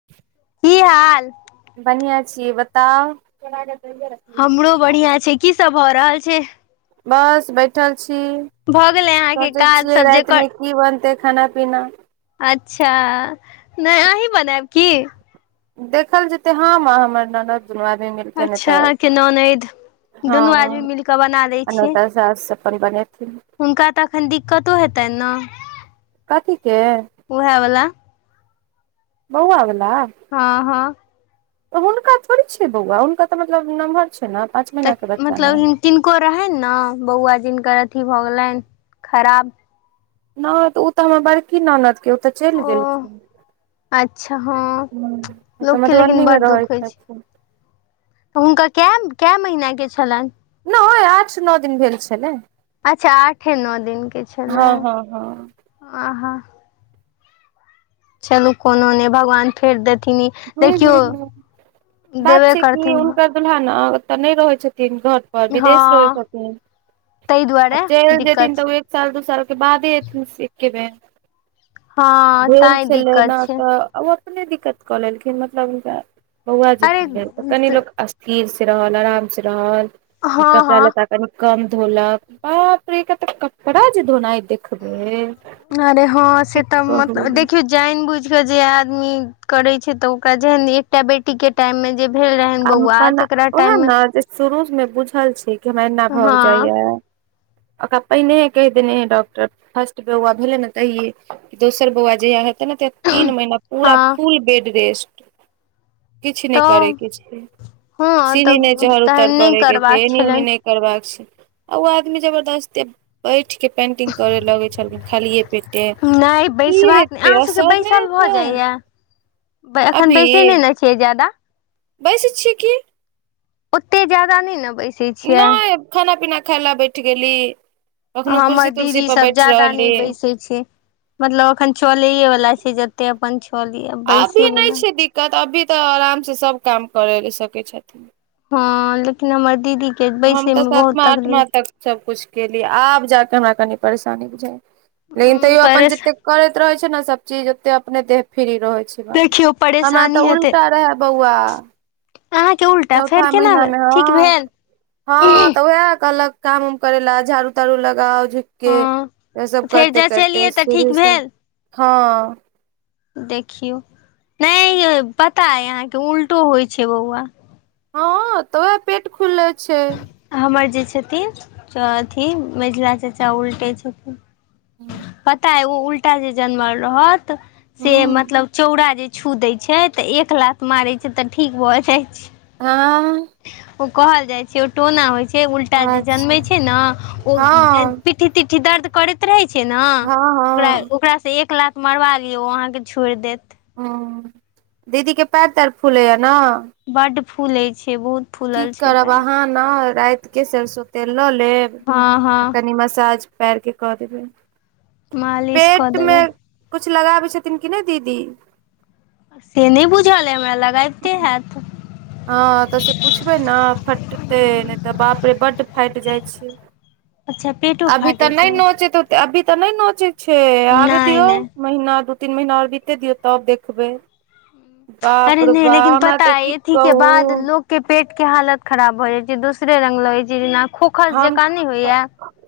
[inaudible] की हाल। बढ़िआं छी बताउ। हमरो बढ़िया छै की सब भऽ रहल छै। बस बैठल छी। भऽ गेलै अहाँके सोचै काज छियै सब रातिमे जेकर की बनतै खाना पीना अच्छा, नहि अहीं बनायब की? देखल जेतै हं हमर ननद दुनू आदमी। मिलके नहि अच्छा तऽ अहाँके ननैद। हँ दुनू आदमी मिल कऽ बना लो आ नहि छियै। तऽ सास अपन बनेथिन हुनका तऽ एखन दिक्कतो हेतनि ने। कथिके। ओहे बला बौआ वला? हँ हँ। हुनका थोड़ी छै बौआ हुनका तऽ मतलब नमहर छै ने पांच तऽ मतलब किनको रहनि ने बौआ जिनकर अथि भऽ गेलनि खराब। नहि तऽ ओ तऽ हमर बड़की ननदके ओ तऽ चलि ओ गेलखिन। अच्छा हँ, ह तऽ लोकके लेकिन मधुबनी मे बड़ रहै दुःख होइ छै। छथिन हुनका के महीना के छलनि? नै आठ नओ दिन भेल छलै। अच्छा आठे, नओ दिन के हँ छलैह, हँ हँ आहा। चलू कोनो नहि भगवान फेर देथिन। हूँ देखियौ हूँ हूँ देबे करथिन ह सवैह ना ओतऽ नहि रहै छथिन घर पर विदेश रहै हँ छथिन, ताहि आ दुआरे चलि जेथिन दिक्कत छै तऽ उ साल दू, साल के बादे एथिन एके बेर। हँ भेल तैं छलै ने दिक्कत छै तऽ ओ अपने दिक्कत कऽ लेलखिन, मतलब हुनका बौआ जेी अरे भेले कनी लोक स्थिर से रहल, आराम से रहल, हँ कपड़ा हँ लत्ता कनि कम धोलक, बाप रे एकर कपड़ा जे धोना देख अरे हँ से तऽ मत कहू देखियो जानि बुझ के जे आदमी करे छै, तऽ ओकरा जेहन एकटा बेटी के टाइम में जे भेल रहै आ मने उएह ने, जे शुरू में बुझल छै कि हमरा एना भाग हँ जाइया ओकरा पहिनेहे कहि देने रहै डॉक्टर। फर्स्ट बौआ भेले ने तहिये, दोसर बौआ जहिया हेते ने तीन महिना हँ पूरा-पूरी बेड रेस्ट। किछु नहि करे तऽ के छै, हँ तऽ सीढ़ी नहि चढ़ि तहन उतर नहि करे के छै, करबाक एनी ओनी छलनि नहि करबाक छै, आ ओ आदमी जबरदस्ती बैठ के पेंटिंग करे लगे छलखिन खालिए पेटे। नहि की बैसबाक नहि हेतै, अहाँ ओ सभके सब नै बैसल भऽ हेतै। जाइए एखन अभी बैसै नै ने छियै ज्यादा। बैसै छियै की। ओतै ज्यादा नै ने बैसै छियै। नहि खाना- पीना खाय लऽ बैठ गेली। कखनो हमर कुर्सी दीदी तुर्सी पर सब बैठ ज्यादा नै रहली बैसै छै। मतलब अखन चलैेये वला छै, जते अपन चलैयऽ बैसे वला किया तऽ अभी तऽ आराम से सब काम करै सकै छथिन। हँ लेकिन हमर दीदी के हम बैसे तऽ में बहुत सातमा आठमा तकलीफ तक सब कुछ केलियै, आब जाके हमरा कनि परेशानी बुझाइ याऽ, लेकिन उम्म तैयो अपन परेश जतेक करैत रहे छै ने सब चीज, ओते अपने देह फ्री रहै छै, बाद में देखियौ हमरा तऽ परेशानी हेतै उलटा रहै बौआ, अहाँके उल्टा फेर चौथा केना महिना भेल में ठीक हँ। भेल हँ तऽ उएह कहलक काम उम करे ला, झाड़ू -ताड़ू लगाउ झुक हँ के, इ सब फेर करिते- करिते जँचेलियै तऽ ठीक शुरु से भेल हं। देखियौ नै यै पता एऽ अहाँके उलटो होइ छै बौआ। हँ तऽ उहै पेट खुलै छै। हमर जे छथिन, अथी मैझला चाचा उलटै छथिन। पता ऐ ओ उल्टा जे जनमल रहत से, हूँ मतलब चौड़ा जे छू दै छै, तऽ एक लाथ मारै छै तऽ ठीक भऽ जाइ छै। हँ। ओ कहल जाइ छै, ओ टोना होइ छै, उल्टा जे जन्मै अच्छा छै ने ओ हँ पिठ्ठी- तिट्ठी दर्द करैत रहै छै हँ ने। हँ ओकरासँ एक लात मरबा लियौ, ओ अहाँके छोड़ि देत। हं दीदी के पैर-तैर फूलैया ने। बड्ड फूलै छै, बहुत की फूलल छै करब पैर अहाँ ने राति के सरिसों तेल लऽ लेब, हँ हँ कनि मसाज पैर के कऽ देबै। मालिश कऽ पेट देबै में किछु लगाबै छथिन कि, नै दीदी से नहि बुझल ऐ हमरा, लगबिते हैत। हँ तऽ से पूछबै ने, फटतै नहि तऽ बाप रे बड्ड फाटि जाइ छै। अच्छा पेटो अभी तऽ फाटै नहि छै नोचैत अभी तऽ नहि नोचै छै, आबे नहि दियौ। नहि महीना दू, तीन महीना आर बीतै दियौ तब देखबै। बाप अरे रो नहि बा लेकिन हमरा पता तऽ अइ कि अथी के बाद लोकके पेट के हालत खराब भऽ जाइत छै, दोसरे रंग लगैत छै जेना। खोखस हम जकाँ नहि तऽ होइया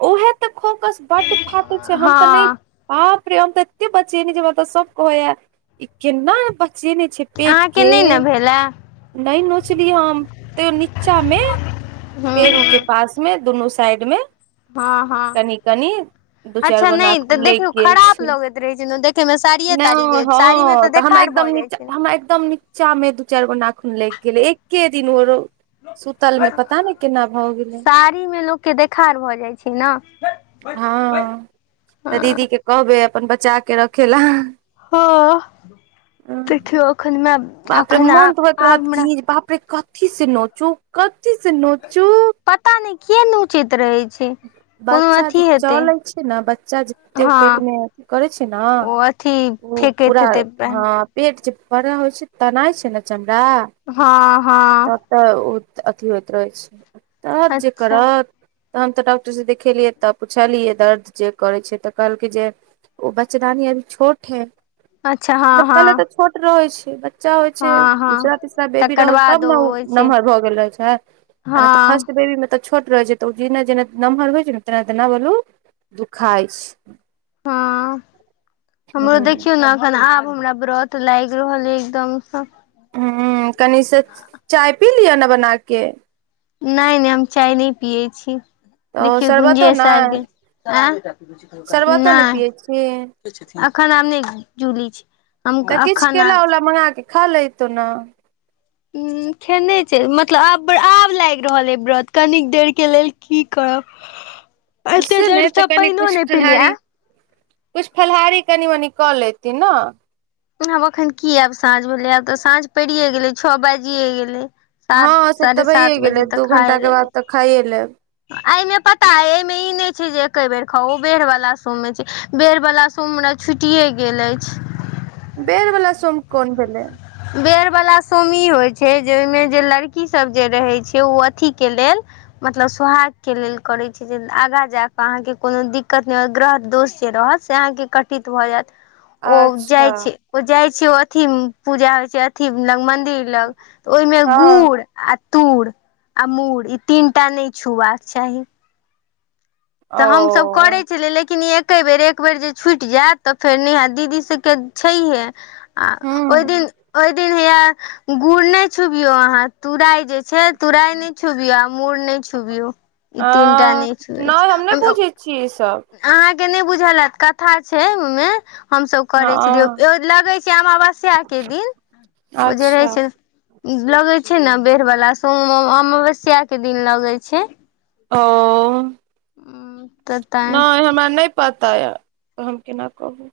उएह तऽ खोकस बड्ड फाटै छै, हम तऽ नै हँ बाप रे हम त एते बचेने छियै, हमरा त सब कहैये केना बचेने छै पेट के। खेलां। नै नोचली हम तैयो नीचा में हूँ पेरू के पास में दुनू साइड में हँ हँ कनि- कनि दू, चारि अच्छा गो नहि तऽ नाखुन लाइग देखियौ गेल खराब छै। लगैत रहै छै ने देखैमे साड़िये ताड़ी नहि भेल साड़ीमे हँ तऽ हमरा देखार एकदम भऽ जाइ नीचा छै हमरा, एकदम निचा चा मे दू चारि, गो नाखून लागि गेलै, एके दिन ओ सुतल में पता नै केना भ गेलै। फ्री मे लोक के देखार भऽ जाइ छै ना। हँ तऽ दीदी हँ के कहबे अपन बचा के रखै लै। हँ देखियौ एखन म बाप रे मन तऽ होइत रहत की, बाप रे कथी से नोचू कथी से नोचू। पता नहि किया नोच बच्चा जे हेतै चलै छै ने, बच्चा जते हँ पेट में करै छै ना ओ अथी ओ फेकैत पूरा हेतै हँ पेट जे बड़ा होइ छै, तनाइ छै ने चमड़ा हँ- हँ। तब तऽ ओ अथी होइत रहै छै, तब जे अच्छा करत तऽ हम तऽ डॉक्टरसँ देखेलियै तऽ पुछलियै दर्द जे करै छै, तऽ कहलकै जे ओ बचदानी अभी छोट है, अच्छा हँ म हँ पहिले तऽ छोट रहै छै बच्चा होइ छै, हँ हँ दूसरा तीसरा बेबी तकर रहल तहन बाद ने ओ होइ छै नमहर भऽ गेल रहै छै, आ हँ नहि तऽ फर्स्ट बेबी मे तऽ छोट रहै छै, तऽ ओ जेना- जेना नमहर होइ छै ने, तेना-तेना बलू दुखाई छै। हँ हमरो देखियो ने अखन आब हमरा व्रत तऽ लागि रहलै एकदमसँ। ह कनि से चाय पी लिअ ने बना के। नहि- नहि हम चाय नहि पियै छी, तऽ देखियौ शरबतो गुंजेश ने आबि गेल। आ शरबतो नै ने पियै छी अखन आब नै, जूली छै हम तऽ किछ अखन केला आब -उला मंगा कऽ खा लेतौ ने। ह खेने छै, मतलब आब- आब लागि रहल अ व्रत। कनिक देर के लेल की करब अते ने देर तऽ से कनि पाइनो कुछ ने फलाहारी पलिये। कुछ फलहारी कनि, मनि कऽ लेति ने। आब अखन की आब, साँझ भेलै आब तऽ साँझ पड़िे गेलै छओ बाजिे गेलै। सात हँ से तऽ साढ़े भैए सात गेले, बजे तक दू, खाय घंटा के बाद लेबै तऽ खाइए लेब। एहिमे पता हइ एहिमे ई नहि छै जे, एके बेर खाऊ, उ बेर वाला सोबमे छै। बेर बला सोम हमरा छुटिये गेल एछ। बेर बला सोम कोन भेलै। बेर बला सोम ई होय छै जे ओय मे जे लड़की सब जे रहै छै उ अथी के लेल मतलब सोहाग के लेल करे छै जे अगा जाके अहाँ के कोनो दिक्कत नै होय ग्रह दोष जे रहत से अहाँ के कटित भऽ जाएत। ओ जाय अच्छा छै, ओ जाय छै ओ अथी उम्म पूजा होय छै अथी लग मंदिर लग तऽ ओय मे हँ गुड़ आ तुड़ आ मूड़ ई तीनटा नै छुबाक चाही। तऽ हम सब ओ करै छलियै लेकिन ए के बेर एक बेेर जे छुट जाएत तऽ फेर नै हाएत दीदी सबके छैहये। आ ओय हूँ दिन, ओय दिन हैया गुड़ नै छुबयो अहाँ तूराय जे छै, तुराय नै छुबयौ आ मुड़ नै छुबयौ, ई तीनटा नै छुए छै। छी सब। अहाँ के नै बुझल हाएत कथा छै ओय मे हम सब करै छलिये, हँ एगो लगै छै अमावस्या के दिन ओ जे अच्छा रहै छै ई लगे छै ने बेड़ बला सोम अमावस्या के दिन लगे छै। औ। उम्म त तऽ नै तैं हमरा नै पता यऽ तऽ हम केना कहु।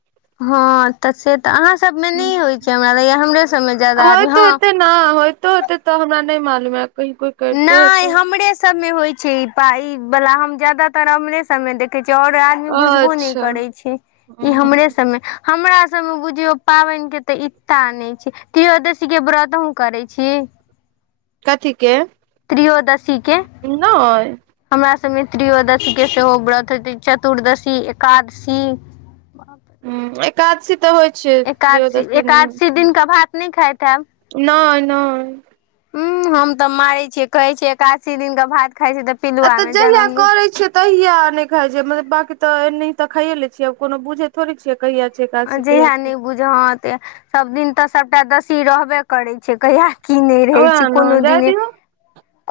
हां तऽ से तऽ अहाँ सब मे नै होय छै, हमरा लगेया हमरे सब मे जादा आदमी हां। ना होयतो होते तऽ हमरा नै मालूम अय, हमरा कहीं कोय नै हमरे सबमे होय छै ई ता ई बला हम जादातर हमरे सब मे देखे छीये और आ दमी बुझबो नै अच्छा करै छै, ह ई हमरे सब मे हमरा सब मे बुझयौ पाबैन के ते इतऽ नै छै, त्रियोदशी के व्रत अहुं करै छी। कथी के। त्रियोदशी के। नहि हमरा सब मे त्रियोदशी के सेहो व्रत हेतै, चतुर्दशी, एकादशी। हुं एकादशी ते होय छै। एकादशी, त्रयोदशी एकादशी दिन के भात नै खाएत हैब। नै-नै। हुं हम तऽ मारे छियै, कहै छै एकादशी दिन के भात खाय छै तऽ ए पिलुआ तऽ मे जहिया जनम करै छिये तहिया नै खाय छै मतलब बाकी तऽ एनहि तऽ खाये लै छिये कोनो बुझे थोड़े छिये कहिया छै आ एकादशी कहिया जहिया छै नै बुझा हां तहिया सब दिन तऽ सबटा दसी रहबे करै छै कहिया की नै रहै छै, ओएह ने कोनो जाय दिने दियौ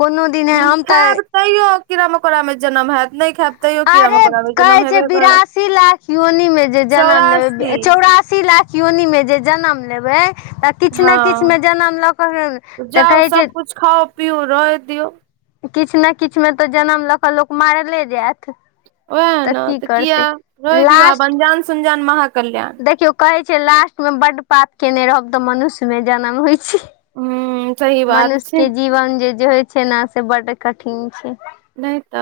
कोनो दिने हम तऽ खायब तैयो कीड़ा-मकोड़ा मे जन्म हैत नै खाएब अरे कहै छै बिरासी लाख योनी मे जे जन्म लेब चौरासी ए चौरा सी लाख योनि मे जे जन्म लेबै त किछ ने किछ हँ मे जनम लऽ कऽ ह तऽ जाउ कहै छै सबकुछ खाउ, पीऊ रहैत दियौ। किछ ने किछ मे तऽ जन्म लऽ कऽ लोक मारले जैत। उहाए ना तऽ किया रैह दियौ आब लास्ट अनजान सुनजान महा कल्याण। देखियौ कहे छै लास्ट मे बड पाप केने रहब तऽ मनुष्य मे जन्म होय छै। हूं सही बात मनुष्य छै के जीवन जे-जे होय छै न से बड कठिन छै। नै त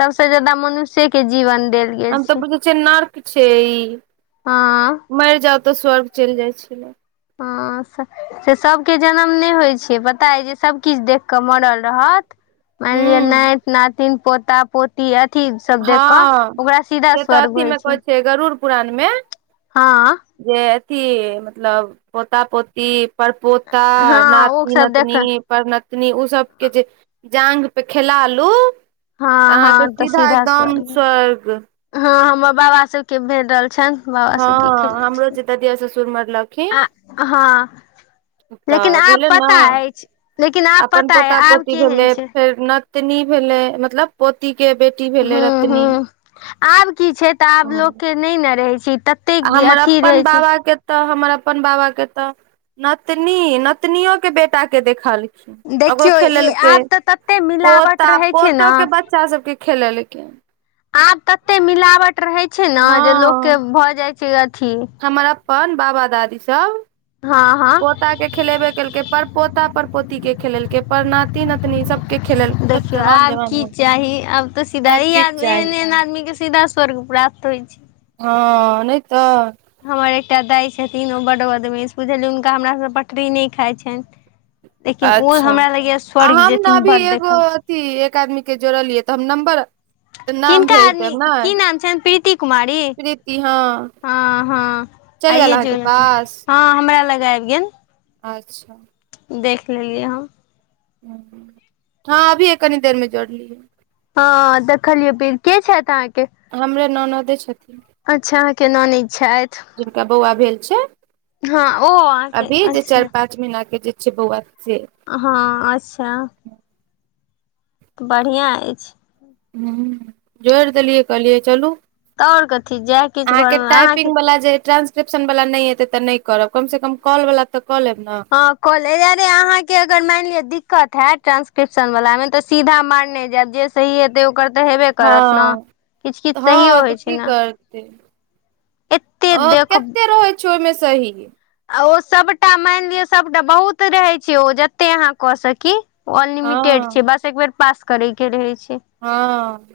सबसे ज्यादा मनुष्य के जीवन देल गेल हम तऽ छै बुझय छीयै नर्क छै ई हँ मैर जाउ तऽ स्वर्ग चैल जाय छै। हां स से सबके जन्म नै होय छै पता ऐ जे सब किछ देख कऽ मरल रहत मैन लिअ हूं नैत-नातिन पोता पोती अथी सब देख कऽ हँ ओकरा सीधा से तऽ स्वर्ग अथी होय मे कहै छै। गरुड़ पुराण मे हां। जे अथी मतलब पोता-पोती परपोता हँ ओ सब देख नाति-नतनी परनतनी उ सबके जे जांघ पे जे खेला लु हां-हां त सीधा हम स्वर्ग हां हमरा बाबा सबके भेटल छैन। बाबा सबके हँ हमरो खैलयथिन जे ददिया ससुर मरलखिन आ हां लेकिन तऽ आब भेलै ने पता ऐछ लेकिन आब अपन पता यै पोता आब पोती भेलै केहेन छै? फेर नतनी भेलय मतलब पोती के बेट हां-हां आब की छै तऽ आब आ लोक के नै न रहय छै त हमर अप्पन बाबा के तऽ हमर अपन बाबा के तऽ नतनी नतनीयो के बेटा के देखल ओकरो देखियौ ई खेलैल के आब तऽ तते मिलावट पोता रहै छै पोतो ने के बच् चा सबके खेलैल कै आब तत्ते मिलावट रहय छै नै जे लोकके हँ भऽ जाए छै अथी हमर अप्पन बाबा दादी सब हँ हँ पोता के खेलेबे केलकै पर पोता पर पोती के खेलैल कै पर नाति, नातनी सबके खेलेलकै सब देखियौ जवान आब जवान की हो चाही आब तऽ सीधा आर ई किछु आदमी चाही एहेन-एहेन आदमी के सीधा स्वर्ग प्राप्त होय छै। हां नै तऽ हमर एकटा दाय छथिन ओ बड बदमैश बुझलियै हुनका हमरा से पटरी नै खाए छैन। लेकिन ओ अच्छा हमरा लगय यै आ स्वर्ग हम ने जेथिन अभी बड एगो देखल अथी एक आदमी के जोड़लियै तऽ हम नम्बर नाम किनका भेज आदमी, देब ने की नाम छैन प्रीति कुमारी? प्रीति हँ हां-हां चलि गेल आइयै अहाँके जोड़लिए पास हां हमरा लग आएब गेल। अच्छा। देख लेलियै हम। हां अभीये कनी देर में जोड़लियै। हां देखलियै पीर, के छैथ अहाँके? हमरे ननदे छथिन। अच्छा अहाँके ननैद छैथ। जिनका बौआ भे हां ओ अहांके अच्छा [unintelligible] अहां के जे छै बौआ से हां अच्छा बढ़िआँ अछि। ह जोड़ि देलियै कहलियै चलू। तऽ आओर कथी जाय किछु अहाँके घरमे टाइपिंग वला जे ट्रांस क्रिप्शन वाला नहि एतै त नै करब कम से कम कॉल वाला त कऽ लेब न। ह कऽ ले अरे अहाँके अगर माइन लिअ दिक्कत हैत ट्रांसक्रिप्शन वलामे त सीधा मारने जैब जे सही हेतय ओकर त हेबे करत ने हँ किछ- किछ सहियो हँ तऽ होइ की छैय ने। करतै एते ओ देख केते रहै छैय ओयमे सही। आ ओ सभटा माइन लिअ सभटा बहुत रहै छैय ओ जतेक अहाँ कऽ सकी। ओ हँ अनलिमिटेड छैय बस एक बेर पास करै के रहे छैय। हँ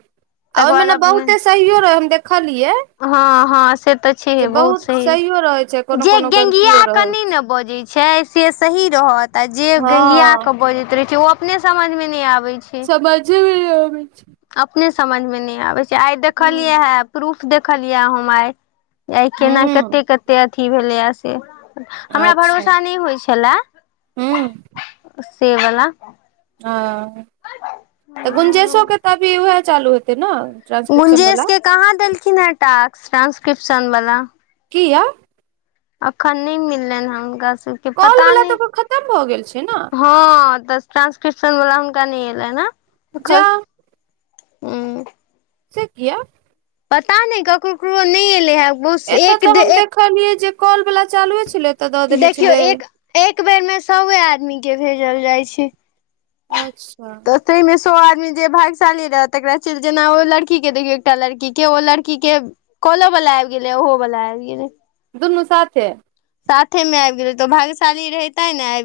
आ ओयमे ने बहुते सहियो रहै हम देखलियै। हँ -हँ से त जे छैहे बहुत सही सहियो रहै छै कोनो जे कोनो गलतियो गेङ्गियाके रहै नै छै ने बजै छैय से सही रहत आ जे गेङ्गिया हँ के बजैत रहै छैय ओ अपने समझमे नै आबै छैय। समझेमे नै आबय छैय। अपने समझमे नै आबै छैय, आइ छै देखलियै हूँ हे प्रूफ देखलियै हम आइ। आइ केना हूँ कते - कते अथी भेलैये से। हमरा अच्छा भरोसा नै होइ छलए हूँ से वला। ह त गुंजेशो के त अभी उहे चालू हेतै न। गुंजेशके कहाँ देलखिन हेँ टास्क ट्रान्सक्रिप्शन वला। किया। अखन नै मिललैन ह हुनका सबके कॉल पता वाला नै। तऽ ओकर खतम भऽ गेल छै ने हँ त ट्रान्सक्रिप्शन वला हुनका नै एलैन हैं जा अखन। उं। से किया। पता नै ककरो- ककरो नै एलै हे। बहुत एतऽ एक त हम एक देखलियै जे कॉल वला चालुए छलै। तऽ दऽ देने देखियौ छलै एक-एक बेरमे सौए आदमीके भेजल जाइ छैय। अच्छा। त तयमे सौ आदमीजे भाग्यशाली रहय तकरा च जेना ओ लड़की के देखियौ एकटा लड़कीके ओ लड़की के काॅलो बला आइब गेलै ओहो बला आइब गेलै। दुनू साथे। साथेमे आइब गेलै त ओ भागशाली रहै तैने आइब